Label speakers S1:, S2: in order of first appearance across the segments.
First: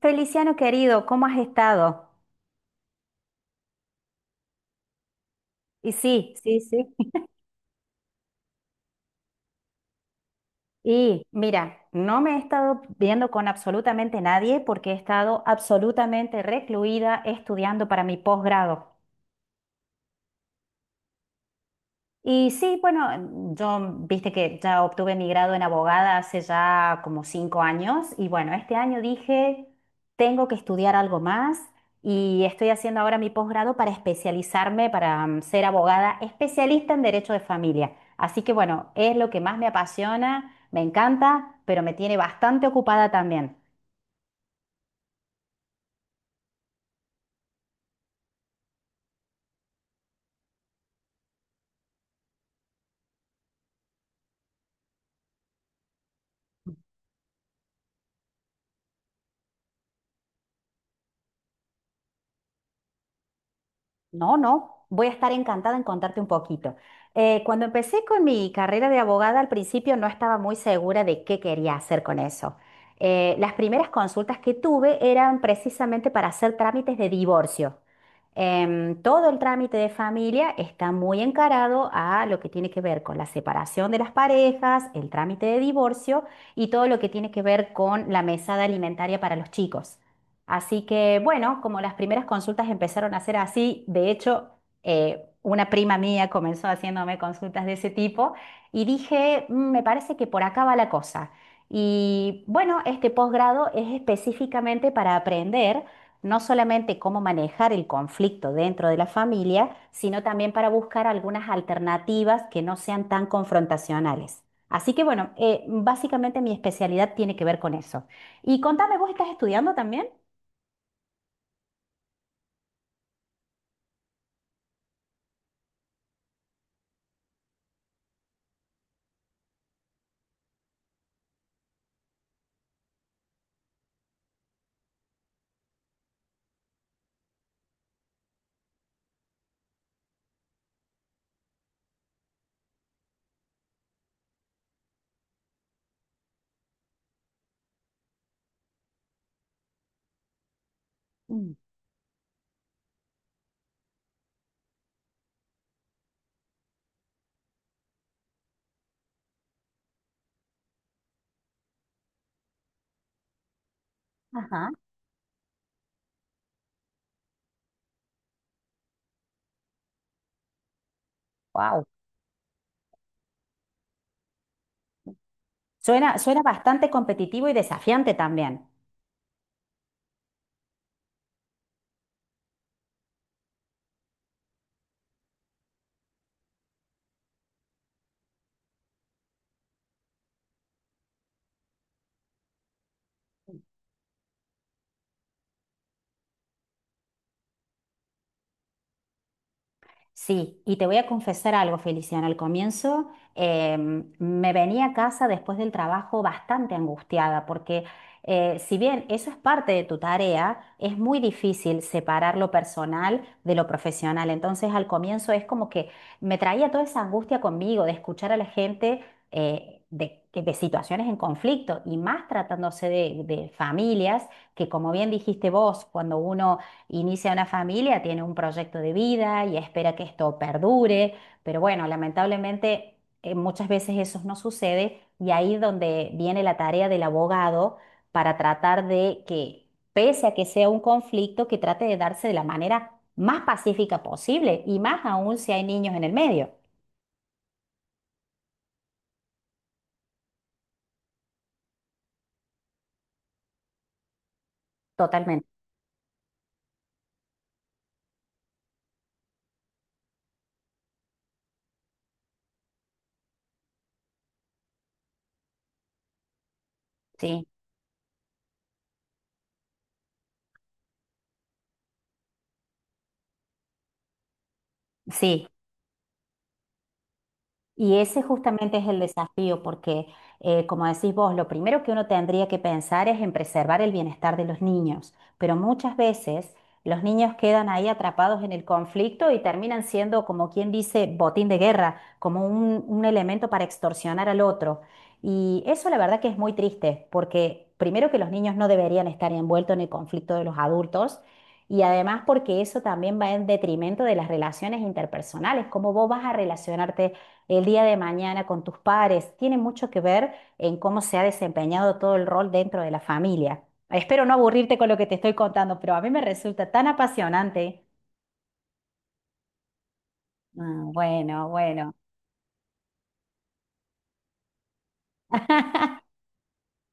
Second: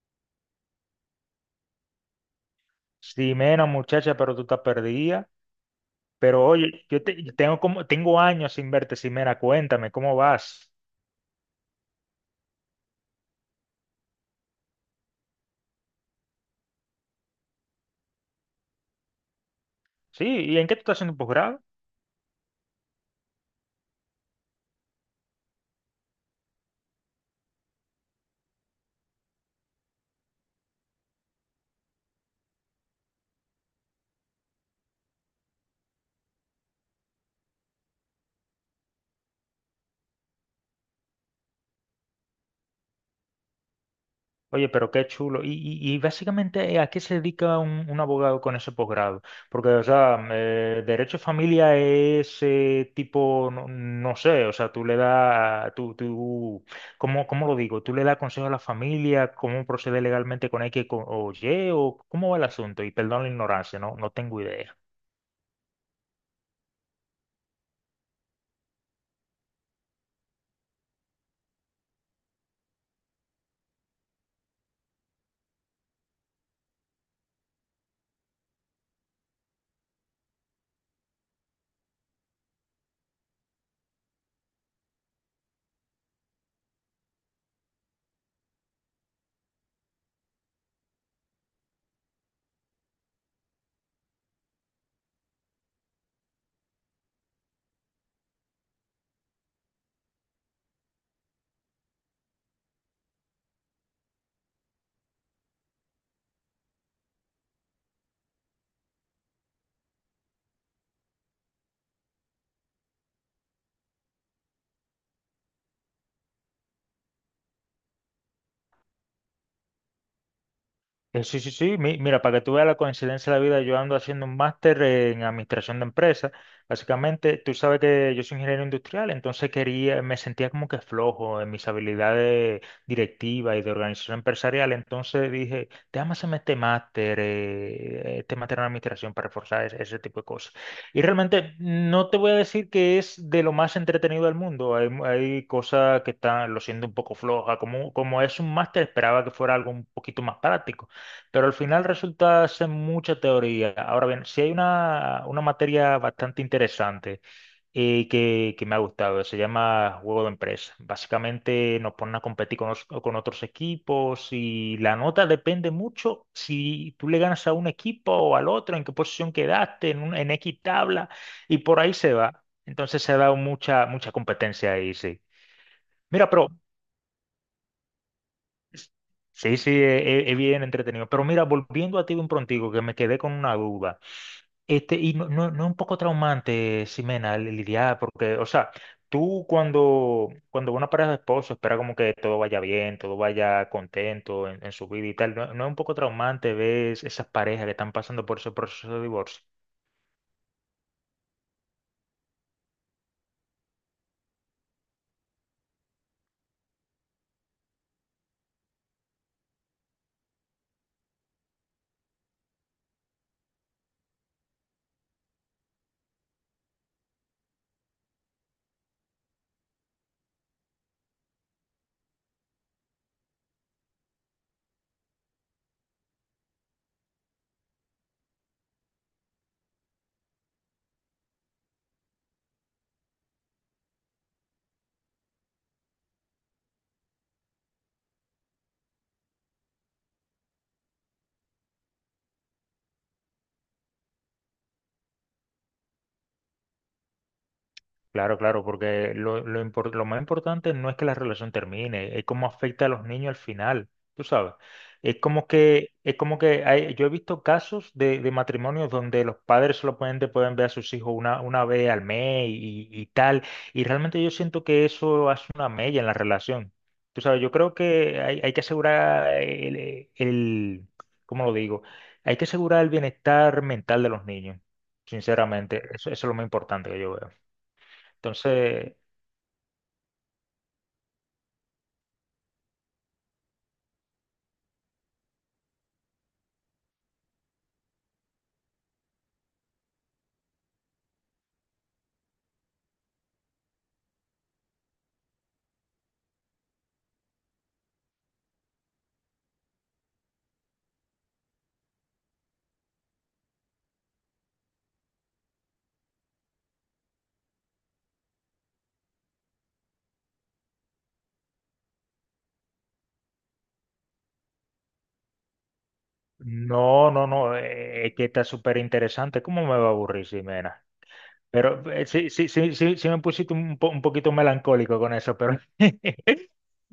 S1: Feliciano querido, ¿cómo has estado?
S2: Sí, menos muchacha, pero tú estás perdida.
S1: Y sí,
S2: Pero
S1: sí,
S2: oye,
S1: sí.
S2: yo tengo como, tengo años sin verte, Simena, cuéntame, ¿cómo vas?
S1: Y mira, no me he estado viendo con absolutamente nadie porque he estado absolutamente recluida estudiando para mi posgrado.
S2: Sí, ¿y en qué tú estás haciendo un posgrado?
S1: Y sí, bueno, yo viste que ya obtuve mi grado en abogada hace ya como 5 años y bueno, este año dije, tengo que estudiar algo más y estoy haciendo ahora mi posgrado para especializarme, para ser abogada especialista en derecho de familia. Así que bueno, es lo que más me apasiona, me encanta, pero me tiene bastante ocupada también.
S2: Oye, pero qué chulo. Y básicamente, ¿a qué se dedica un abogado con ese posgrado? Porque, o sea, derecho de familia es tipo, no, no sé, o sea, tú le das, tú, cómo lo digo? ¿Tú le das consejo a la familia? ¿Cómo procede legalmente con o Y? ¿O cómo va el asunto? Y perdón la ignorancia, no, no
S1: No,
S2: tengo idea.
S1: no, voy a estar encantada en contarte un poquito. Cuando empecé con mi carrera de abogada, al principio no estaba muy segura de qué quería hacer con eso. Las primeras consultas que tuve eran precisamente para hacer trámites de divorcio. Todo el trámite de familia está muy encarado a lo que tiene que ver con la separación de las parejas, el trámite de divorcio y todo lo que tiene que ver con la mesada alimentaria para los chicos. Así que bueno, como las primeras consultas empezaron a ser así, de hecho, una prima mía comenzó haciéndome consultas de ese tipo y dije, "Mm, me parece que por acá va la cosa. Y bueno, este posgrado es específicamente para aprender no solamente cómo manejar el conflicto dentro de la familia, sino también para buscar algunas alternativas que no sean tan confrontacionales. Así que bueno, básicamente mi especialidad tiene que ver con eso. Y contame, ¿vos estás estudiando también?
S2: Sí, sí, sí. Mira, para que tú veas la coincidencia de la vida, yo ando haciendo un máster en administración de empresas. Básicamente, tú sabes que yo soy ingeniero industrial, entonces quería, me sentía como que flojo en mis habilidades directivas y de organización empresarial. Entonces dije, déjame hacerme este máster en administración para reforzar ese tipo de cosas. Y realmente no te voy a decir que es de lo más entretenido del mundo. Hay, hay cosas que están, lo siento un poco floja. Como es un máster, esperaba que fuera algo un poquito más práctico, pero al
S1: Mm.
S2: final resulta ser mucha teoría. Ahora bien, si hay una materia bastante interesante que me ha gustado, se llama Juego de Empresa. Básicamente nos ponen a competir con, con otros equipos
S1: Ajá.
S2: y la nota depende mucho si tú le ganas a un equipo o al otro, en qué posición quedaste, en, en X tabla, y por
S1: Wow.
S2: ahí se va. Entonces se ha dado mucha, mucha competencia ahí, sí.
S1: Suena,
S2: Mira,
S1: suena
S2: pero...
S1: bastante competitivo y desafiante también.
S2: Sí, sí, es bien entretenido. Pero mira, volviendo a ti de un prontigo, que me quedé con una duda. Este, y no, no, ¿no es un poco traumante, Ximena, lidiar? Porque, o sea, tú cuando una pareja de esposos espera como que todo vaya bien, todo vaya contento en su vida y tal, ¿no, no es un poco traumante ver esas parejas que están pasando por ese proceso de divorcio?
S1: Sí, y te voy a confesar algo, Feliciana. Al comienzo me venía a casa después del trabajo bastante angustiada porque si bien eso es parte de tu tarea, es muy difícil separar lo personal de lo profesional. Entonces al comienzo es como que me traía toda esa angustia conmigo de escuchar a la gente de situaciones en conflicto y más tratándose de familias que, como bien dijiste vos, cuando uno inicia una familia, tiene un proyecto de vida y espera que esto perdure, pero bueno, lamentablemente muchas veces eso no sucede y ahí es donde viene la tarea del abogado para tratar de que, pese a que sea un conflicto, que trate de darse de la manera más pacífica posible y más aún si hay niños en el medio.
S2: Claro, claro, porque lo más importante no es que la relación termine, es cómo afecta a los niños al final, tú sabes.
S1: Totalmente,
S2: Es como que yo he visto casos de matrimonios donde los padres solamente pueden ver a sus hijos una vez al mes y tal, y realmente yo siento que eso hace una mella en la relación. Tú sabes,
S1: sí,
S2: yo creo que hay que asegurar el, ¿cómo lo digo? Hay que asegurar el bienestar mental de los niños,
S1: sí.
S2: sinceramente, eso es lo más importante que yo veo.
S1: Y ese justamente es
S2: Entonces,
S1: el desafío, porque como decís vos, lo primero que uno tendría que pensar es en preservar el bienestar de los niños, pero muchas veces los niños quedan ahí atrapados en el conflicto y terminan siendo, como quien dice, botín de guerra, como un elemento para extorsionar al otro. Y eso la verdad que es muy triste, porque primero que los niños no deberían estar envueltos en el conflicto de los adultos. Y además porque eso también va en detrimento de las relaciones interpersonales, cómo vos vas a relacionarte el día de mañana con tus pares. Tiene mucho que ver en cómo se ha desempeñado todo el rol dentro de la familia. Espero no aburrirte con lo que te estoy contando, pero a mí me resulta tan
S2: no, no, no,
S1: apasionante.
S2: es que está súper interesante. ¿Cómo me va a aburrir,
S1: Ah,
S2: Ximena?
S1: bueno,
S2: Pero
S1: bueno,
S2: sí, sí, sí, sí, sí me pusiste un, un poquito melancólico con eso, pero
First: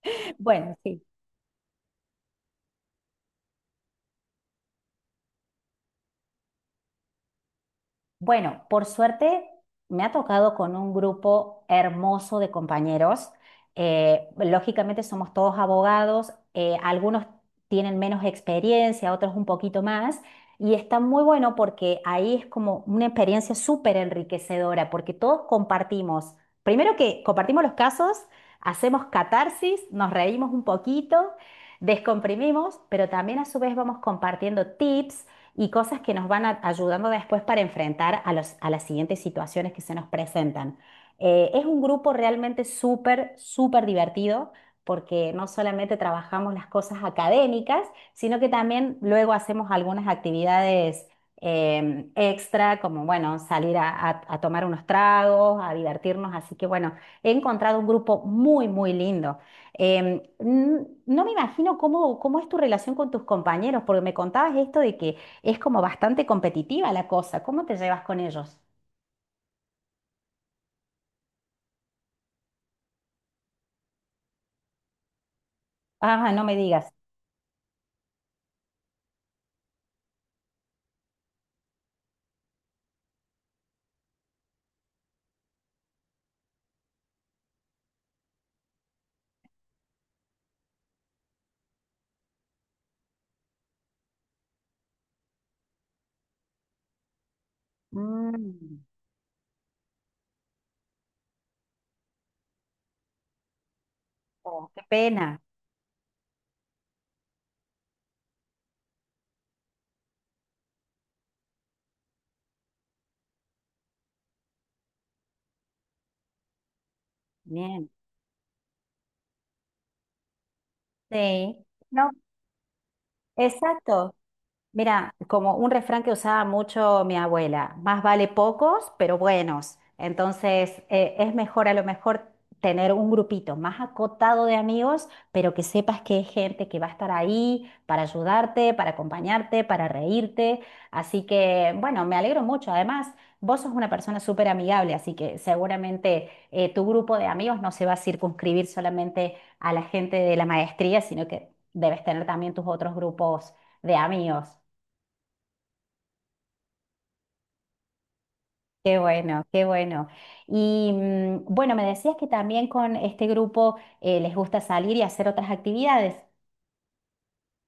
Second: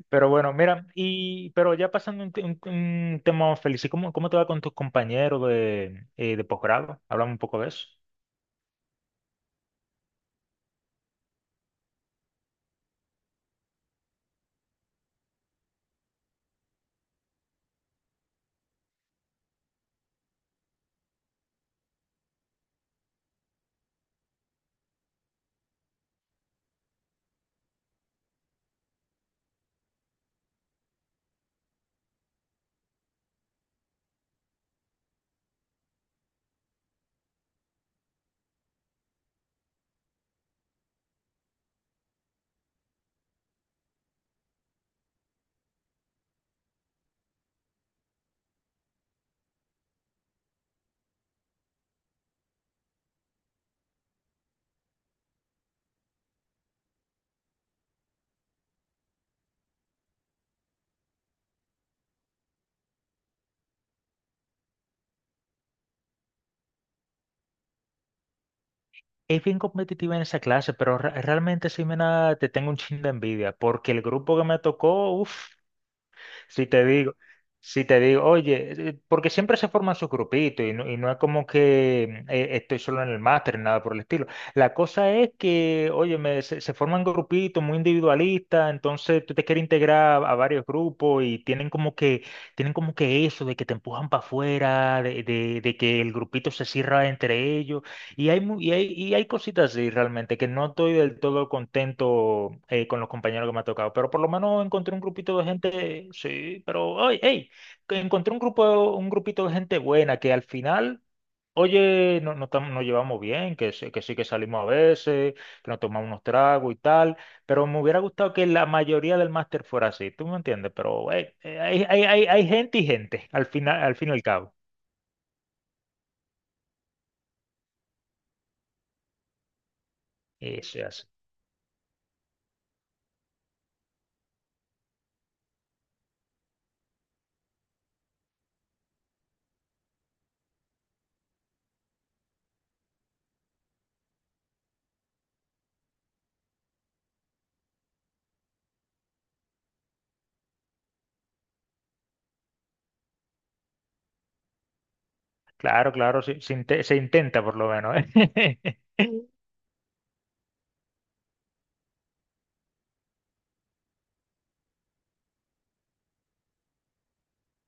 S2: pero bueno,
S1: bueno,
S2: mira,
S1: sí.
S2: pero ya pasando un, un tema más feliz, ¿y cómo te va con tus compañeros de posgrado? Hablamos un poco de eso.
S1: Bueno, por suerte me ha tocado con un grupo hermoso de compañeros. Lógicamente somos todos abogados, algunos tienen menos experiencia, otros un poquito más, y está muy bueno porque ahí es como una experiencia súper enriquecedora, porque todos compartimos, primero que compartimos los casos, hacemos catarsis, nos reímos un poquito, descomprimimos, pero también a su vez vamos compartiendo tips y cosas que nos van a- ayudando después para enfrentar a los- a las siguientes situaciones que se nos presentan. Es un grupo realmente súper, súper divertido porque no solamente trabajamos las cosas académicas, sino que también luego hacemos algunas actividades extra, como bueno, salir a tomar unos tragos, a divertirnos. Así que bueno, he encontrado un grupo muy, muy lindo. N- no me imagino cómo, cómo es tu relación con tus compañeros, porque me contabas esto de que es como bastante competitiva la cosa. ¿Cómo te llevas con ellos?
S2: Es bien competitiva en esa clase, pero realmente, Ximena, te tengo un chin de envidia, porque el grupo que me tocó, uff.
S1: Ah, no me
S2: Si te
S1: digas.
S2: digo, si te digo, oye, porque siempre se forman sus grupitos y no es como que estoy solo en el máster, nada por el estilo. La cosa es que, oye, se forman grupitos muy individualistas, entonces tú te quieres integrar a varios grupos y tienen como que eso de que te empujan para afuera, de, de que el grupito se cierra entre ellos. Y hay, y
S1: Mm.
S2: hay, y hay cositas así realmente que no estoy del todo contento con los compañeros que me ha tocado, pero por lo menos
S1: Oh, qué
S2: encontré un grupito
S1: pena.
S2: de gente, sí, pero, oye, hey, que encontré un grupo, un grupito de gente buena que al final, oye, no, nos llevamos bien, que sí que salimos a veces, que nos tomamos unos tragos y tal, pero me
S1: Bien.
S2: hubiera gustado que la mayoría del máster fuera así, ¿tú me entiendes? Pero, hey,
S1: Sí. No,
S2: hay gente y gente, al final, al fin y
S1: exacto.
S2: al cabo.
S1: Mira, como un refrán que usaba mucho mi abuela, más vale pocos, pero buenos.
S2: Eso
S1: Entonces,
S2: es así.
S1: es mejor a lo mejor tener un grupito más acotado de amigos, pero que sepas que es gente que va a estar ahí para ayudarte, para acompañarte, para reírte. Así que, bueno, me alegro mucho. Además, vos sos una persona súper amigable, así que seguramente tu grupo de amigos no se va a circunscribir solamente a la gente de la maestría, sino que debes tener también tus otros grupos de amigos.
S2: Claro, claro, sí, se intenta por lo menos, ¿eh?
S1: Qué bueno, qué bueno. Y bueno, me decías que también con este grupo les gusta salir y hacer otras actividades.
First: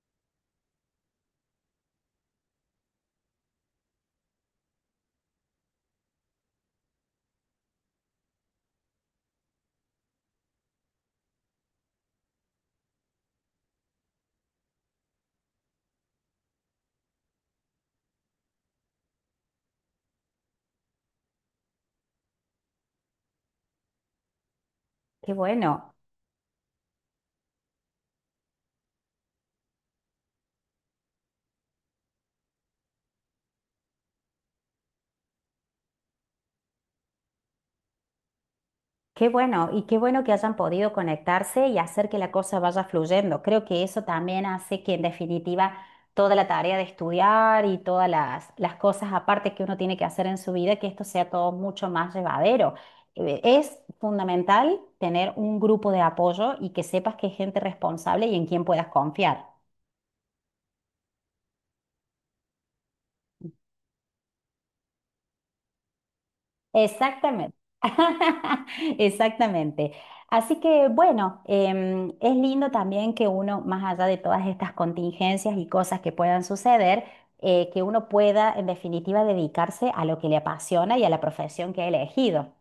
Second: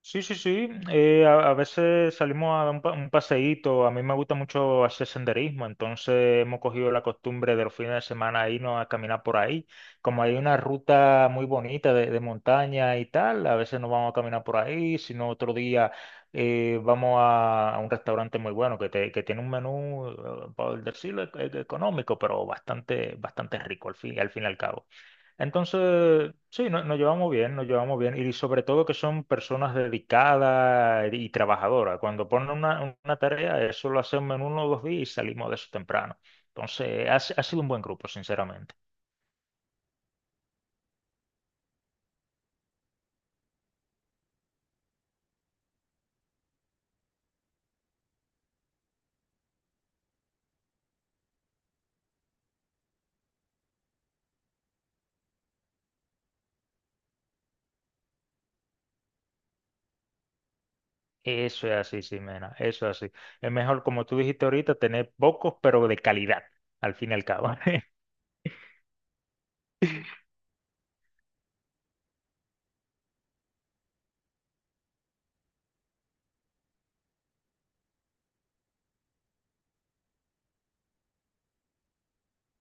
S2: Sí, sí, sí. A veces salimos a dar un, un paseíto. A mí me gusta mucho hacer senderismo, entonces hemos cogido la costumbre de los fines de semana irnos a caminar por ahí. Como hay una ruta muy bonita de montaña y tal, a veces nos vamos a caminar por ahí, si no otro día vamos a un restaurante muy bueno que tiene un menú, por decirlo, económico, pero bastante, bastante rico al fin y al cabo.
S1: Qué bueno,
S2: Entonces, sí, nos llevamos bien, nos llevamos bien. Y sobre todo que son personas dedicadas y trabajadoras. Cuando ponen una tarea, eso lo hacemos en uno o dos días y salimos de eso temprano. Entonces, ha, si- ha sido un buen grupo, sinceramente.
S1: qué bueno. Y qué bueno que hayan podido conectarse y hacer que la cosa vaya fluyendo. Creo que eso también hace que en definitiva toda la tarea de estudiar y todas las cosas aparte que uno tiene que hacer en su vida, que esto sea todo mucho más llevadero. Es fundamental tener un grupo de apoyo y que sepas que es gente responsable y en quien puedas confiar.
S2: Eso es así, Ximena, eso es así. Es mejor, como tú dijiste ahorita, tener pocos, pero de calidad, al fin y al cabo.
S1: Exactamente. Exactamente. Así que bueno, es lindo también que uno, más allá de todas estas contingencias y cosas que puedan suceder, que uno pueda, en definitiva, dedicarse a lo que le apasiona y a la profesión que ha elegido.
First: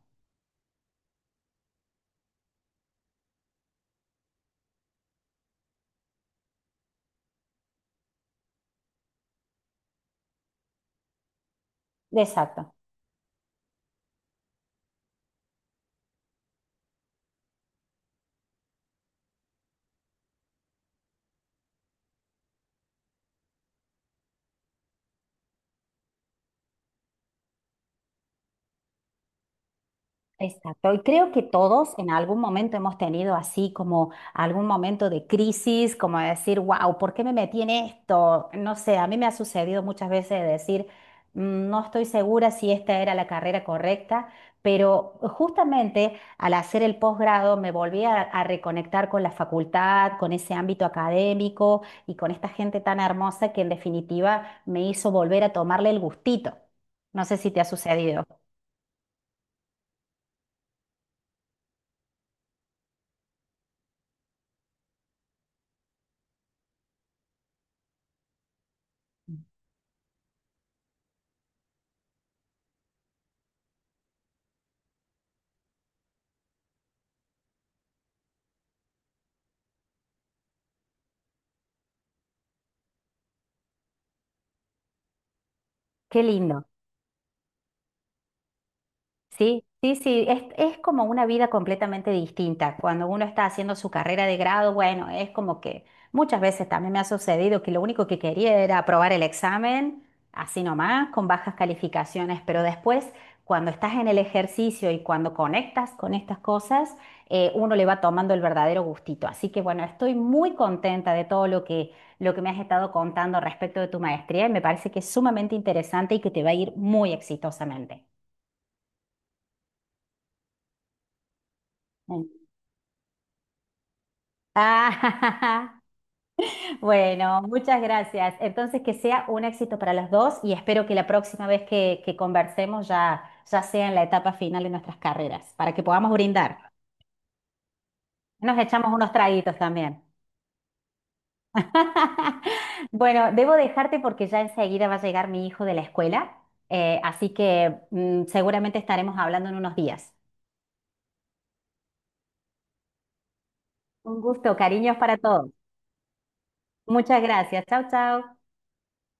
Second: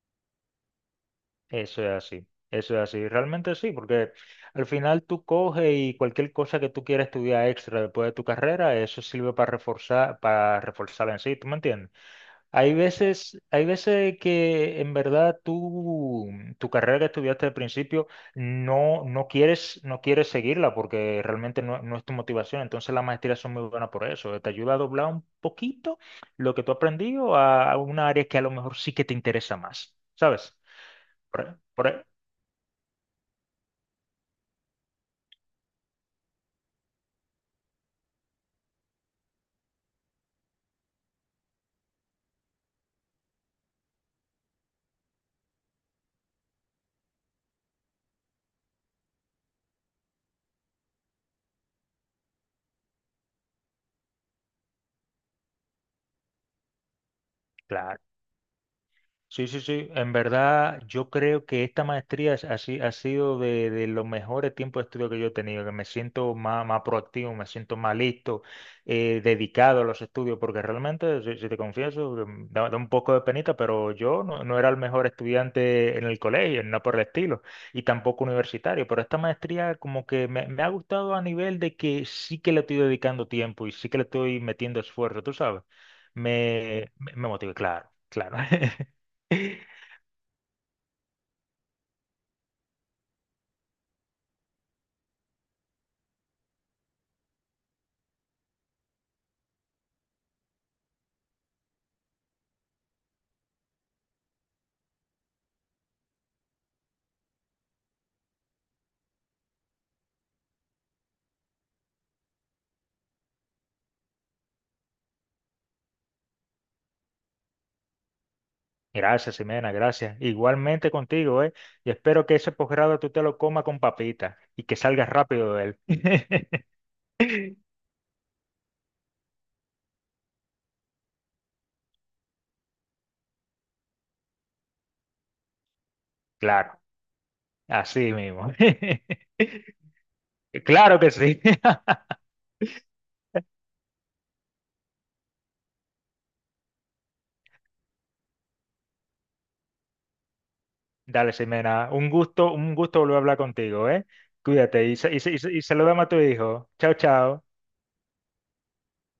S2: Eso es así, realmente sí, porque al final tú coges y cualquier cosa que tú quieras estudiar extra después de tu carrera, eso sirve para reforzar, para reforzarla en sí, ¿tú me entiendes?
S1: Exacto.
S2: Hay veces que en verdad tú, tu carrera que estudiaste al principio no, no quieres, no quieres seguirla porque realmente no, no es tu motivación, entonces las maestrías son muy buenas por eso, te ayuda a doblar un poquito lo que tú has aprendido a una área que a lo mejor sí que te interesa más, ¿sabes?
S1: Exacto, y creo que
S2: Por, por-
S1: todos
S2: e,
S1: en algún momento hemos tenido así como algún momento de crisis, como de decir, wow, ¿por qué me metí en esto? No sé, a mí me ha sucedido muchas veces de decir, "Mm, no estoy segura si esta era la carrera correcta, pero justamente al hacer el posgrado me volví a reconectar con la facultad, con ese ámbito académico y con esta gente tan hermosa que en definitiva me hizo volver a tomarle el gustito. No sé si te ha
S2: Claro.
S1: sucedido.
S2: Sí, sí, sí. En verdad, yo creo que esta maestría es- ha, si- ha sido de los mejores tiempos de estudio que yo he tenido, que me siento más, más proactivo, me siento más listo, dedicado a los estudios, porque realmente, si, si te confieso, da, da un poco de penita, pero yo no, no era el mejor estudiante en el colegio, no por el estilo, y tampoco universitario, pero esta maestría como que me ha gustado a nivel de que sí que le estoy dedicando tiempo y sí que le estoy metiendo esfuerzo, tú sabes.
S1: Qué lindo.
S2: Me motiva, claro, claro.
S1: Sí, sí, sí, es como una vida completamente distinta. Cuando uno está haciendo su carrera de grado, bueno, es como que muchas veces también me ha sucedido que lo único que quería era aprobar el examen, así nomás, con bajas calificaciones, pero después, cuando estás en el ejercicio y cuando conectas con estas cosas, uno le va tomando el verdadero gustito. Así que bueno, estoy muy contenta de todo lo que me has estado contando respecto de tu maestría y me parece que es sumamente interesante y que te va a ir muy exitosamente.
S2: Gracias, Ximena, gracias. Igualmente contigo, ¿eh? Y espero que ese posgrado tú te lo comas con papita y que salgas rápido de
S1: Ah,
S2: él.
S1: bueno, muchas gracias. Entonces, que sea un éxito para los dos y espero que la próxima vez que conversemos ya, ya sea en la etapa final de nuestras carreras, para que podamos brindar.
S2: Claro, así mismo.
S1: Nos echamos unos traguitos también.
S2: Claro que sí.
S1: Bueno, debo dejarte porque ya enseguida va a llegar mi hijo de la escuela, así que seguramente estaremos hablando en unos días.
S2: Dale, Ximena, un gusto volver a hablar contigo, ¿eh?
S1: Un gusto,
S2: Cuídate
S1: cariños
S2: y,
S1: para todos.
S2: saludame a tu hijo. Chao,
S1: Muchas
S2: chao.
S1: gracias. Chao, chao.